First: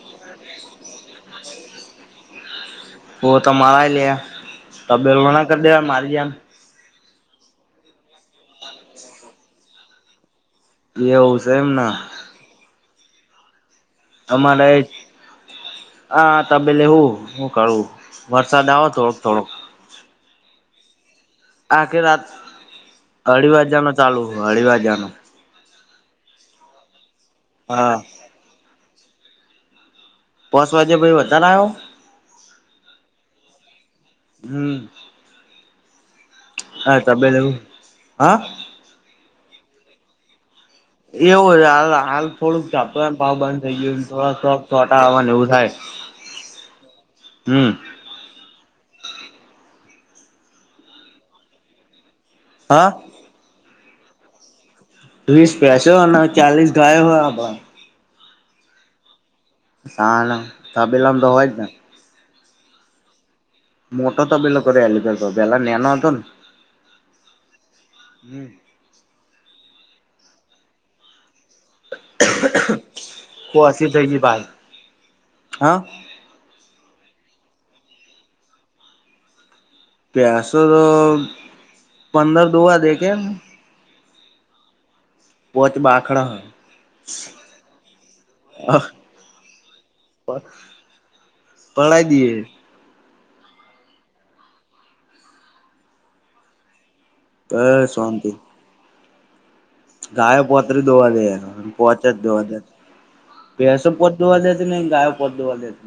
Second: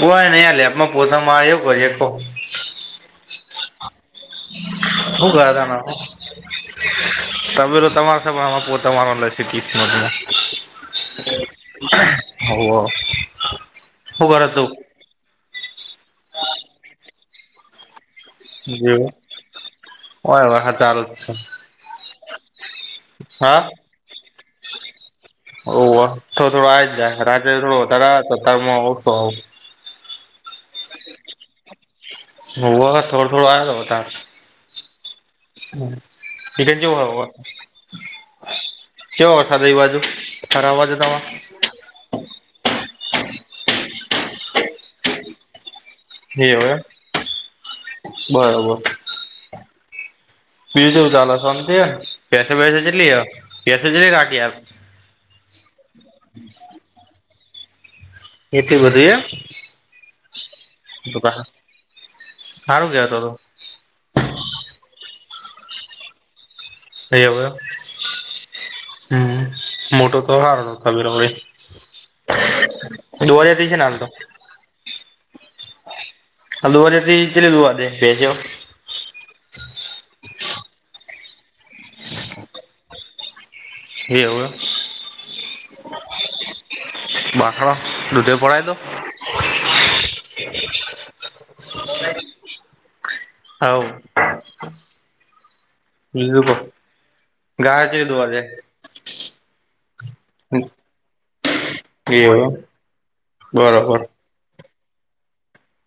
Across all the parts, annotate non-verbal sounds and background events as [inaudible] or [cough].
કોઈ નઇ આ લેબમાં ગોથા મારીયે શું કરીએ કહો. ગોથા મારા લિયે તબેલો શું નાં કર કરતા ના દેવાય મારી જેમ. તબેલો તમારા સભમાં પોતમારવાં લસ્યું કિસ્મત માં. એવું સે એમને. હોઉવ. અમારે હ અ તબેલે હું હું કરું. વરસાદ આવે જેવું થોડોક થોડોક. ઓય વરહાડ ચાલુ છે. આખી રાત અઢી હા વાજ્યા નો ચાલુ હો અઢી વાગ્યા નો. ઓવ થો થોડું આ જ જાય રાત્રે થોડો હા વધારે આવ્યો તો અતારમાં ઓછો આવે હે. પાચ વાગે ભઇ વધારે ન આયો. હોવ થોડો થોડો આયો વધારે. હમ. [unintelligible] હા તબેલે હું હા કેવો વરસાદ એ બાજુ થરા બાજુ. તમાર એવું છે હાલ હાલ. થોડુંક ઝાપટું આવે પાહુ બંધ થઈ ગયું થોડાક થોડાક ચોટા આવવાને એવું થાય. એવું એમ. હમ બરોબર બીજું કેવું ચાલે સોંતી હે. પૈસા વૈસ હા જલી પસ [inaudible] જલી કાઢ આપ વીસ ભૈસો અને ચાલીસ ગાયો હોય બ. એસી વઘી હે. ના ના તબેલા મા તો હોય જ ને. હારું કેવાય તો તો. મોટો તો તબેલો કરે આલયો તે તો પેલા નેનો હતો ને. એવું એમ. હમ મોટો તો તમારો તબેલો ને. દો હજાર ત્રીસ પોસી હાલ તો. થઈ ગઈ ભાઈ હા હ દવા દુંવાે બેો [inaudible] ભૈસો દોવા પંદર દૂવા દે કેમ. હ હવે. પોચ બાખડા. વાખડા દટે [inaudible] પાય તો પ પઢાઈ દીએ. હલો. બ [inaudible] ગાય બસ છે શાંતિ દોવાજ ગાયો પોતરી દોવા દે પોચે જ એવું દોવા એમ દે ભૈસો બરોબર પો દોવા દ ત ને ગાયક પ દોવા દ [inaudible]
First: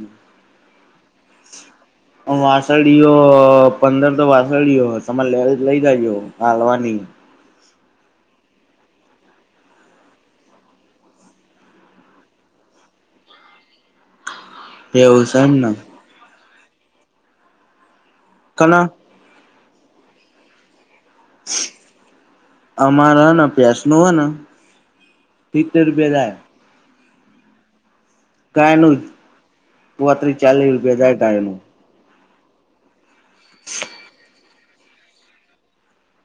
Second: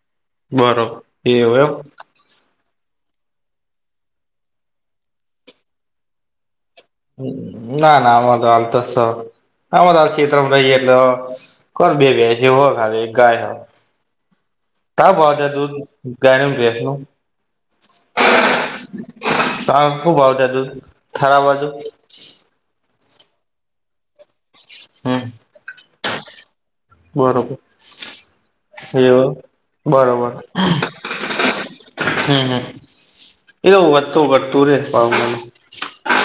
બરો એવું એમ. વાસળીયો પંદર તો વાસળીયો તમારે લેરવી તો લઇ જજો કાલવાની. ના ના અમા તો હલ [inaudible] તો આ તો હ શતમાં રહી એટલો કો બે ભૈસી અ હોખાવ ગાય હો તા બહ એવું છે જ એમ દૂ [inaudible] ને ર ગનુંસનું કલા. ત ક [inaudible] બાજુજજ થારા બાજુ અમારા હને ભૈસ નુ હે ને હમ સિતતેર બેે થાય [inaudible] બરોબર. ગાયનું જ એવું બરોબર. પોત્રી ચાલીસ રૂપિયા થાય ગાયનું હમ હમ એો વત [inaudible] ઘટતુ ર પાાવને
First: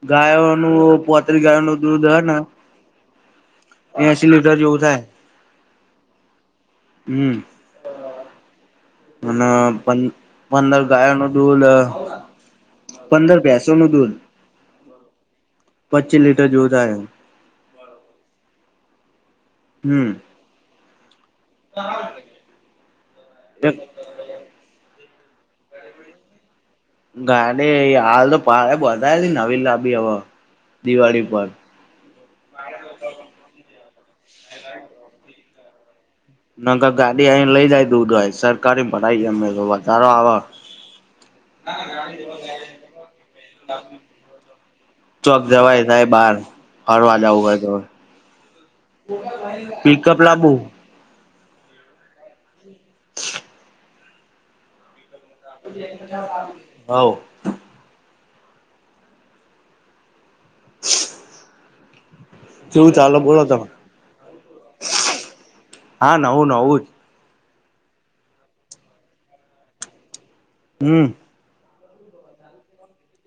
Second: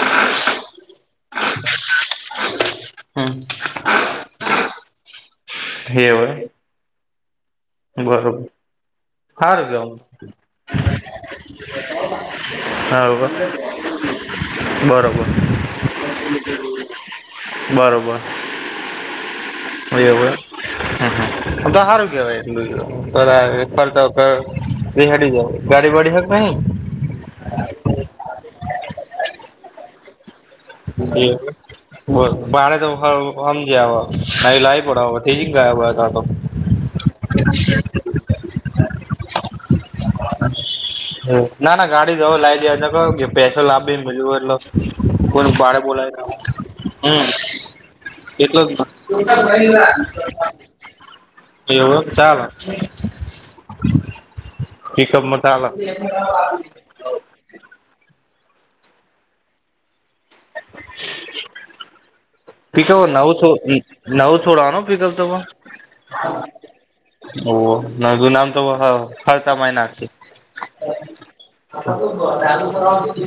ગાયો નું પોત્રી ગાયો ન દૂધ હ ને હમ્મ. એસી લીટર જેવું થાય. હૈ વે. હમ્મ. બરોબર. અને હારું કેવાય પંદર ગાયો નો દૂધ લ હવ પંદર પેસો નું દૂધ બરોબર પચ્ચી લીટર જેવું થાય એમ. બરોબર. હમ એવું હે હે તો સારું કેવાય એક [unintelligible] પર એ હેડી જાવ ગાડી વાડી હે કે નહી? ગાડી હાલ તો પડ બધા નવી લાબી હવે. દે દિવાળી પર હો બરોબર ભડ તો સમજ ન લાવી પડ જ ગયા વાયો ત્યાં તો. ના ગાડી અહી લઈ જાય દઉ જો સરકારી ભરાઈ ગમે તો વધારો આવે. હ ના ના ગાડી દવ લાવી દે ક કે પૈસો લાવીને બજ એટલો ચોક જવાય સાહે બાર ફરવા હમ જવું હોય તો એટલો પિકઅપ લાબુ જ એવ ચાલા પીકઅપ મ ચાલ. હઉ. કેવું પીલ ચાલે નવ બોલો છો તમે નવ થોડનો પીગલ તો હા નવું નવું જ ઓ નું નામ તો હરતા નાખ છે. હમ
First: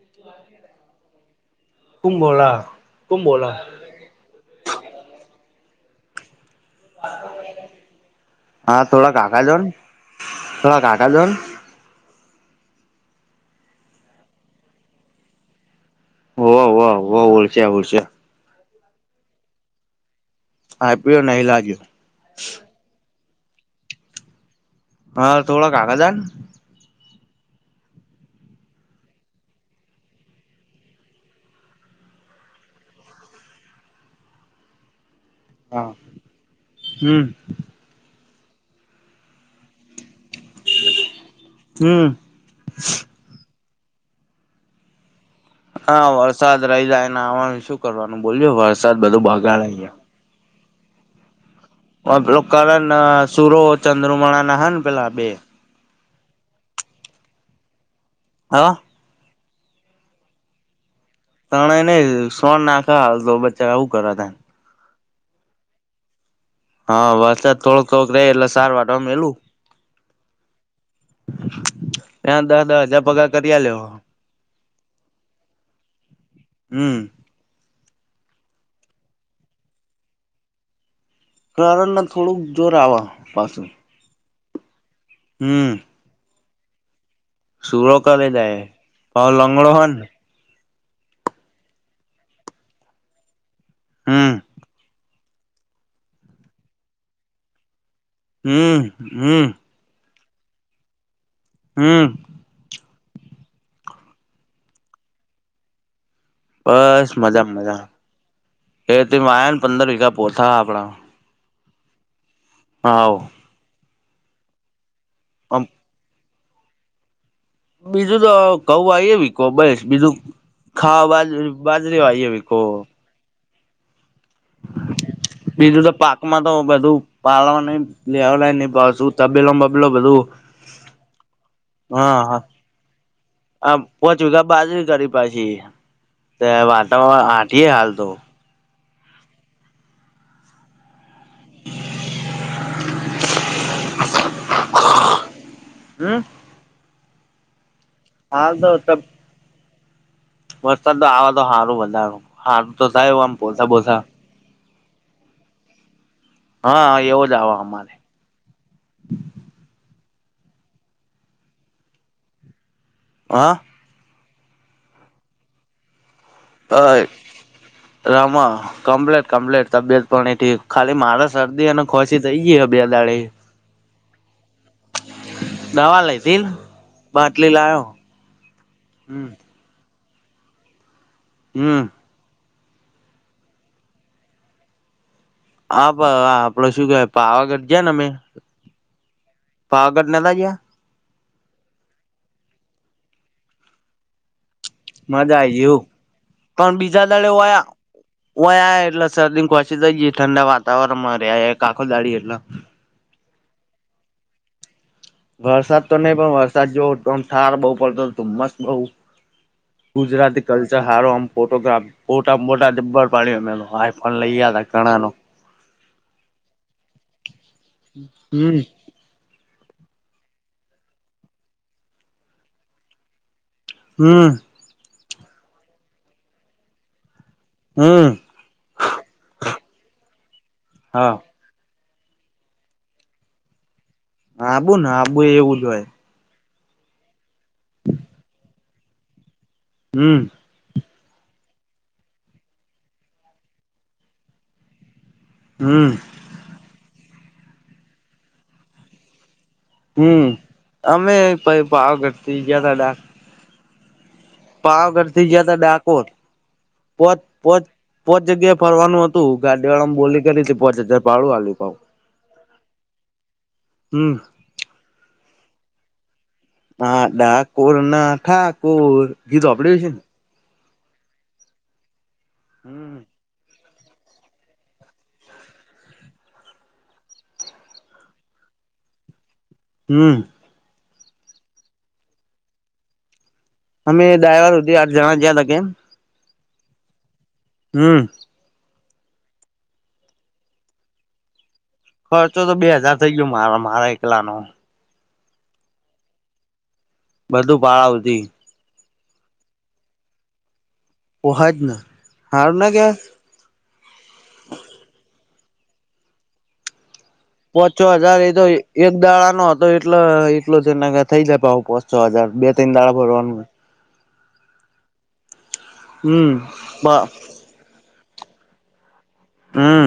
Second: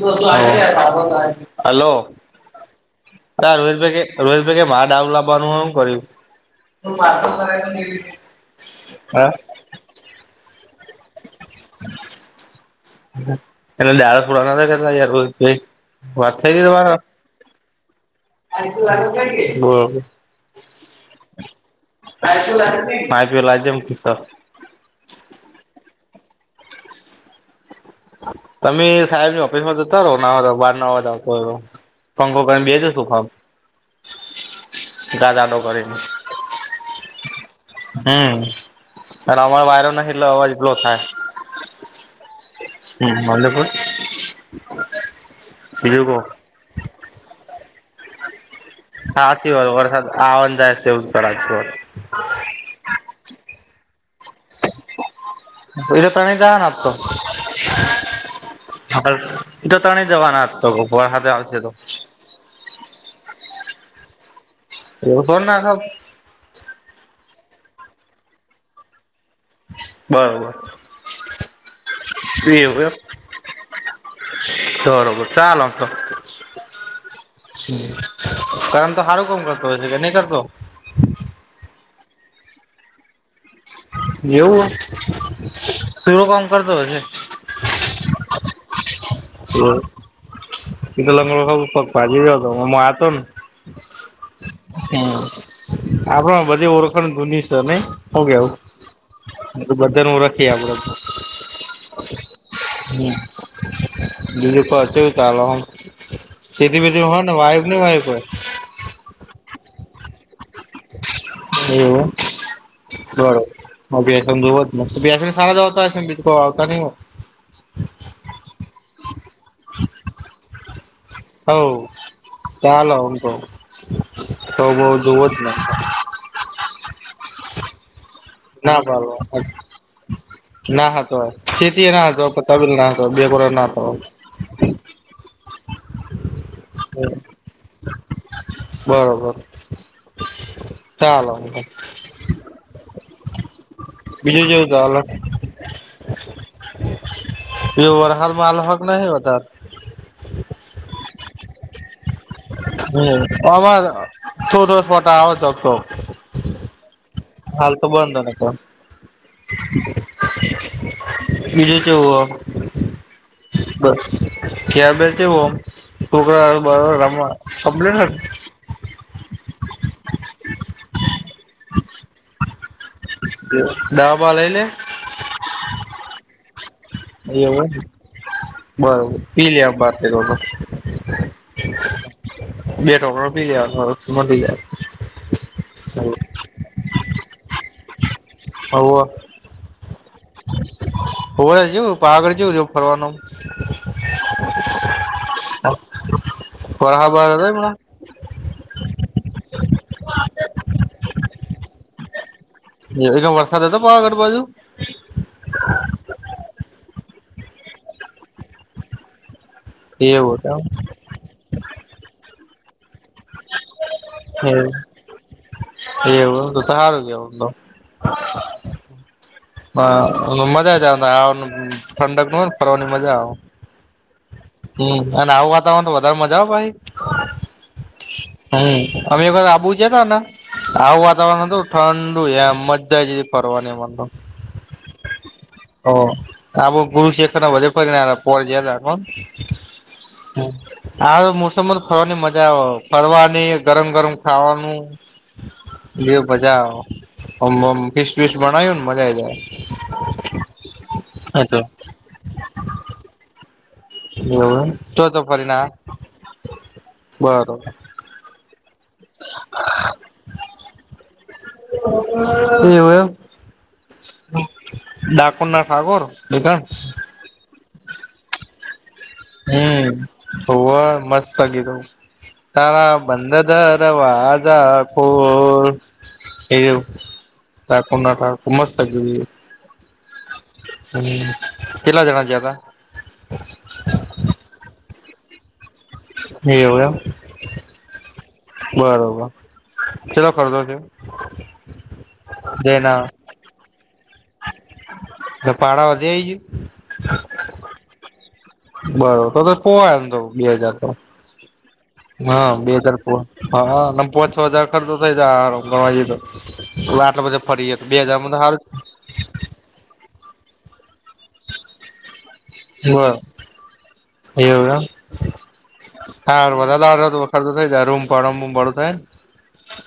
હો. હલો કુમ બોલા કુમ હા બોલા રોહિતભાઈ રોહિતભાઈ કે મા ડાવ લાવવાનું હું કર્યું. હા. પેહલા કાકા જોને. એને દાળસ ફડાવાના કેટલા યાર રોહિત ભઈ. હોવા હોવા હા હોશે હોશે. બરોબર. આઈ પી ઓ નહીં લાગીયો. પાંચ રૂપિયા લજ એમ કિસો. હા થોડા કાકા જાને તમે સાહેબ ની ઓફિસ માં જતા રહો ના બાર નાવા દ તોઈ રો પંખો કરીને બેહો જાઓ સોફા માં દાદા લોક હા, હમ્મ. હમ્મ, અને અમાર બાઈરો નહીં એટલે અવાજ લો થાય. હમ હમ્મ માંડેપુર. હા વરસાદ રહી જાય એને આ શું કરવાનું બોલજો વાર. હાચી વાત વરસાદ આવવાન જાય છે એવુંચ કરા તો. ઓ પેલો કરે ના સૂરો ચંદ્રમાણા ના હ ને પેલા બે પૈસા તણી જ ના તો. હા. હા, તો ત્રણે જવાના હા તો કો. ગવા હાતે આવ ત્રણે નહીં સો નાખા તો બચ્ચા આવું કરા તને. એવું કોન નાખાઉં. હા વરસાદ થોડક થોડકે એટલે સારવાર અમે એલું. બરોબર [inaudible] ત્યાં દ દસ એવું હજાર એમ પગાર કરીયા લેવ બરોબર હમ હ કારણ તો સારું કોમ કરતો હોય છે કે નહી કરતો કરણ થોડુંક જોર આવા પાછું એવું હમ શૂરો કામ કરતો હશે સુૂરો કર જાય પણ લંગડો હો ને ક તો લંગ ફગ ભજ જતો હતો. હા હમ આપડ બધી ઓળખણ ધૂની છે નહી આવ કેવું હમ હમ બધા હું રખીએમ હમ હ બિલ્જી પરચી ચલે સીધી બીધી બસ હોય ને મજા વાયફ મજા નઈ વાય હોય એ યા ને પંદર વીઘા પોતાા આપણા એવ બરોબર બીસ હોત મસ્ બસ સાી કો ન હો બીજું તો કૌવા એ એવી કોબજ બીજું ખાવા બાજ અવ બાજરી વાઈએ વીકો ચાલો તો તો બઉ જોવો જ ને બીજું તો પાક માં તો બધું પાલવા ને લેવલા ને ના પાસુ. પાડો તાબેલોમ બબલો બધું ના હતો ખેતી એના હા હતો [inaudible] ચુગા બાજરી કરી પાછી તે-અ-અ વાતાવણ આંટીએ હાલ તો બરોબ તાલો બીજું જોવું કે અલગ હમ્મ એવુ વર હાલ માલ હક નહી હોતા. વરસાદ આવે તો હારું [inaudible] હારુ તો થાય ઓમ પોછા બોસા. ચોઘસ ફોટા આવે ચોખ્ખો હ આ એવો જ આવે હાલ તો અમારે બંધ અવે તો બીજું જોવો અ-અ-અ બસ ક્યા બેતે વમ [inaudible] તય રામા કમપ્લેટ કમપ્લેટ તબિયત પણી ઠીક ખાલી મારે શરદી અને ખ્વાશી થઈ ગીય અ બે દાળે દાવબવા લેય લે દવા લીધીલ એ ઓય બરોબ હમ દી લે. [inaudible] હમ્મ [unintelligible] આપ-પ-પ આપડે શું કેવાય પાવાગઢ જીયા ને અમે અવૌ પાવાગઢ નતા ગયા ઓવે જ્યું પાવાગઢ જ્યું જોવ ફરવાનું મજા આઈગ્યુ પણ બીજા ફરહા ડાળે બરહા હતો વયા. હમણાં વયા એટલે શરદી ન ખાસી થઈ ગી ઠંડા વાતાવરણમાં રે-રે-રે-ક આખો દાળી એટલા [inaudible] વરસાદ હતો પાવાગઢ બાજુ વરસાદ તો નઈ પણ વરસાદ જોવ તોમ થાર બઉ પડતો હતો મસ્ત બઉ એવું ગુજરાતી હતું કલ્ચર હારો આમ ફોટોગ્રાફ ફોટા મોટાને ભર પાલે અમે ત આઈફોન લઈ ગ્યા તા એમ ઘણા ન એવું તો ત હારું કેવ તો હમ હા-આ-આ-આ મ મજા જ આન ઠંડક ન હોય ફરવાની મજા આવ. હમ્મ હમ્મ અને આવું વાતાવણ હો તો મજા આવ ભાઈ હમ હમ્મ અમે એક વાર આબુ જ્યાં તા ના આવું હા વાતાવરણ તો ઠંડુ એમ જ જાય જે પરવાનીમાં આબુ ના આબુ એવું જ હોય ઓ આ બો પુરુક્ષેત્ર વધે [inaudible] કોણ? હમ્મ હમ્મ, આ મોસમન ફરવાની મજા આવ-વ-વ ફરવાની ગરમ ગરમ ખાવાનું. [unintelligible] હમ્મ દેવ પજા અમ અમ ક્વિસ ક્વિસ માણાંયું ન મઝા આવી જાય. હમ્મ અમે પ પાવાગઢથી ગ્યા તા ડા એવું એમ તો પાવાગઢ તો થી ફરીને ગ્યાતા આયા ડાકોર પોત પોત બરોબર પોચ જગ્યાએ ફરવાનું હતું, ગાડી વાળામ બોલી કાઢી કે પાંચ હજાર ભાળું આલવું પડ [inaudible] એવું એ હમ ડાકોર ના ઠકોર દકન હા, ઠાકોર ના ઠાકોર ગીત સાંભળ્યું છે હમ્મ ને હો મસ્ત લાગી ત તારા બંદર વા આજ ફ એ [inaudible] ત કોનાથ ક મજ થ [inaudible] હમ્મ હમ્મ કેલા જણા જ હતા અમે ડાયવાર સુધી આઠ જણા જયાં હતા, કેમ? એવું એમ હમ્મ બરોબર ચલો ખર્ચો થયો. ખર્ચો તો બે હજાર જેના થઇ ગયો, મારો મારા એકલા નો તો પાડા વધેય છે. બધું પાળાવતી બરોબર તો તો પો હાય તો બે હજાર તો પોહાય જ ને હા, હારું ના બે હાજાર કેવાય હમ પોચ છ હજાર ખર્ચો થઇ જાય ગ તો પવા આઠ બજે પોચો હજાર એ તો એક દાળ નો હતો તો એટલા એટલ છે ને કે થઈ જાય, પોચ છો હજાર બે ત્રણ દાડા ભરવાનું એવ હમ હાવા [inaudible] ખર્ચો થાયારૂમ પાડમ બળો થાય હમ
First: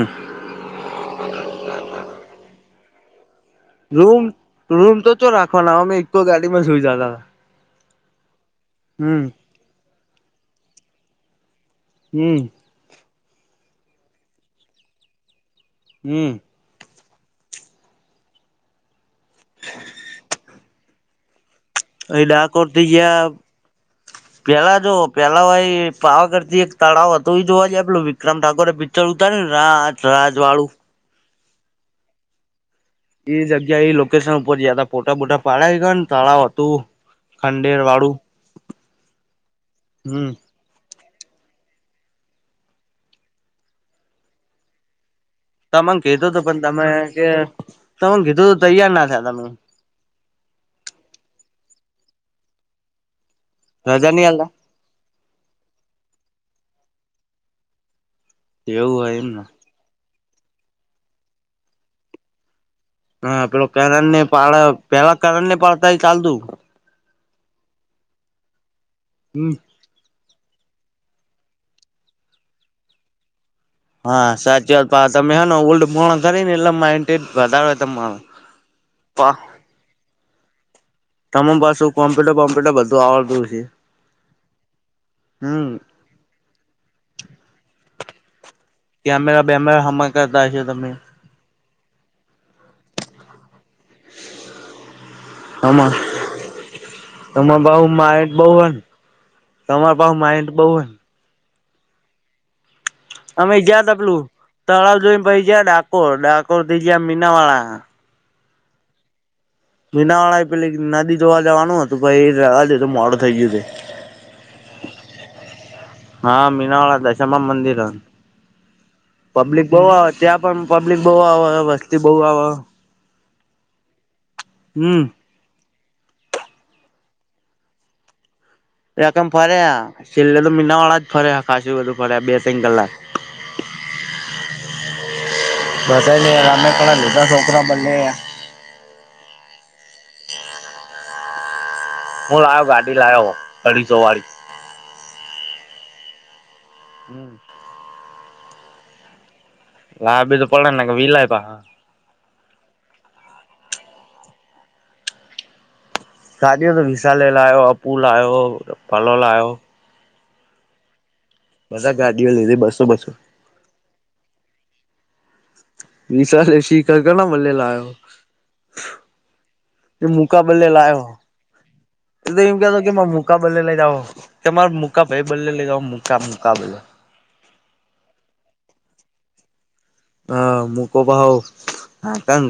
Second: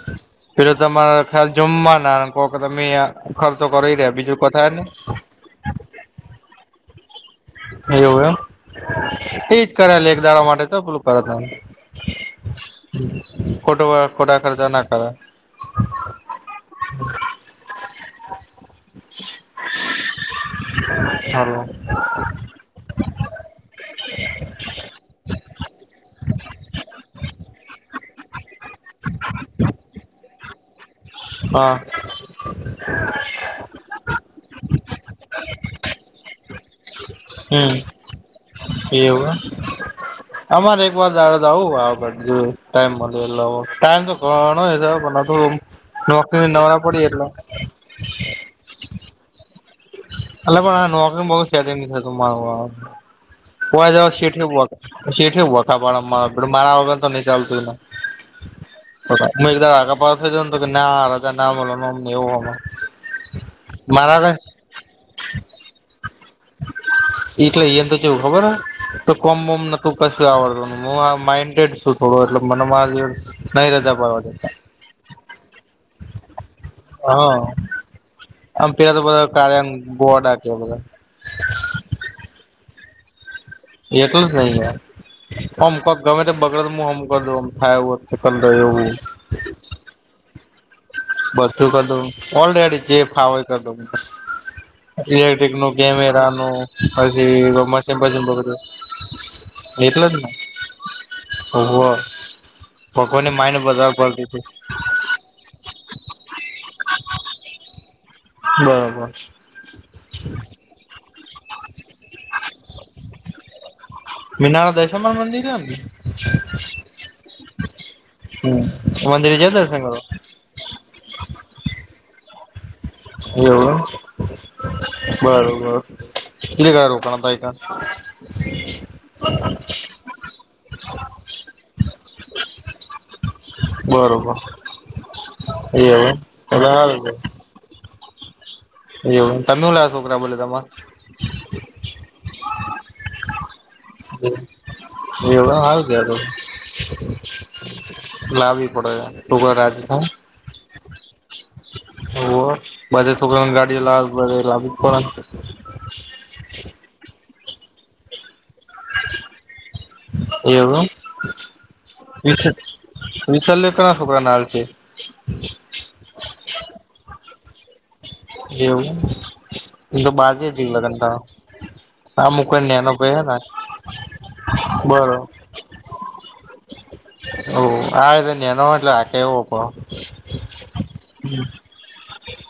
પેલો તમારે ખ્યાલ જમવા ના કહ કે તમે ખર્ચ કર રૂમ રૂમ તો ચ રાખવાના અમે એક ગાડીમાં સુઈ જતા હતા. એવું એમ હમ એજ કરે લ એક દાડા માટે તો પેલું કરે. હમ્મ ખોટા ખોટા ખર્ચા ના કર. હમ્મ [inaudible] અઈ ડાકોરથી ગિયા [inaudible] પેલા જો પેલા ભ એ પાવાગઢથી એક તળાવ હતું એ જોવા જ આપેલું વિક્રમ ઠાકોરે ચડું ત ને રાજ રાજ વાળું? હા. એ જગ્યા એ લોકેશન ઉપર જયા હતા પોટા બોટા પાડ ગયા ને તળાવ હતું હમ ખંડેર વાળું. હમ [unintelligible] અમારે એક વાર [inaudible] આવું ટાઈમ મળ ટાઈમ તો ગણો [inaudible] તમામે કીધું તું પણ તમે કે તમે કીધું ત તૈયાર ના થયા તમે. એટલે પણ નોકરી સેટિંગ રજા નહી આલતા [unintelligible] શેઠે વખા પાડ મારા વગર તો નઈ ચાલતું એને. એવું હોય એમને [inaudible] આગપ [unintelligible] કે ના [unintelligible] હા પેલો કર ને મારા પેલા કરણ ને પાડતા ચાલતું. એટલે એ એમ તો જેવું ખબર હ તો કોમ હમ બમ તું કશું આવડતુંને હું આ માઈન્ડેડ છું થોડું એટલે મને [inaudible] પાડવા હા દેતા સાચી વાત તમે હ ઉલ્ડ પણ કરી હા [unintelligible] આમ પેલા તો બધા ક્યાંગ ગોળા કે બધા. તમને પાસું કોમ્પ્યુટરમ્પ્યટર બધું આવડતું છે. એ તો જ નઈ યાર હમ કોમ કમ ગમે તે બગડે તો મુ હામું કર દઉ થાય એવું કરલવ એવું. કેમેરા બેમેરા હામાં કરતા હશે તમને. બધું કરદવ ઓલરેડી જે ફાવે એ કરદવ. ઇલેક્ટ્રિક નું હમા કેમેરા નું પછી તમાર પાહુ મશીન બશીન માઇન્ડ બહુ [unintelligible] હન તમાર પા હું માઇન્ડ બઉ. હો વ. અમે જયા તા પેલું તળાવ જોઈને પહિ જયા ડાકોર ડાકોર થી ગયા મીનાવાળા. બરોબર. મીનાવાળા એ પેલે નદી જોવા જવાનું હતું પહિ રવા દીધું પછી મોડું થઈ ગયું છે. મીનાણા દશામાં ન મંદિર? [inaudible] હા મીનાવાળા દશામા ન મંદિર હ. હમ, મંદિરે જયા પબ્લિક બહ દર્શન કરવા આવે ત્યાં પણ પબ્લિક બહુ આવે વસ્તી બહુ આવ. એવું. હમ. એમ બરોબર કને કયા રોકાણ થાય તા. એ કેમ ફર્યા છેલ્લે તો મીનાવાળા જ ફર્યા ખાાસું બધું ફર્યા બે ત્રણ કલાક. બરોબર. એવું એમ તો તો હારું કેવાય [inaudible] એવું તમે લ છોકરા બોલ તમાં. હું લાયો ગાડી લાયો હું અઢીસો વારી. એવું એમ હારુ કેવાય તો. લાવવી પડે છે છોકરા રા લાબી તો પડે ને નકા વિલાય પાહા. ઓવ બધા છોકરા ન ગાડી લાવી પડ લાવી જ પડે. ગાદી તો વિશાલે લાયો અપું લાયો ફલો લાયો. એવું. બધા ગાડીઓ લીધી બસો બસો વિશાલયો કયા છોકરાન આલશે. [inaudible] વિશાલયો શી ખબર કમનો મલે લાયો. એવું એ તો બાજ મુકા જ બદલે લાયો લગનતા. એ તો એમ કતો કે મુકા બલે લઈ જાવ કે મારે મુકા બરો ભાઈ બદલે લઈ જાવ મુકા કા મુકાબલા. ઓ હ આ નેનો લાયા કેવું પડ. હ મુકોબા પાહો ત ગ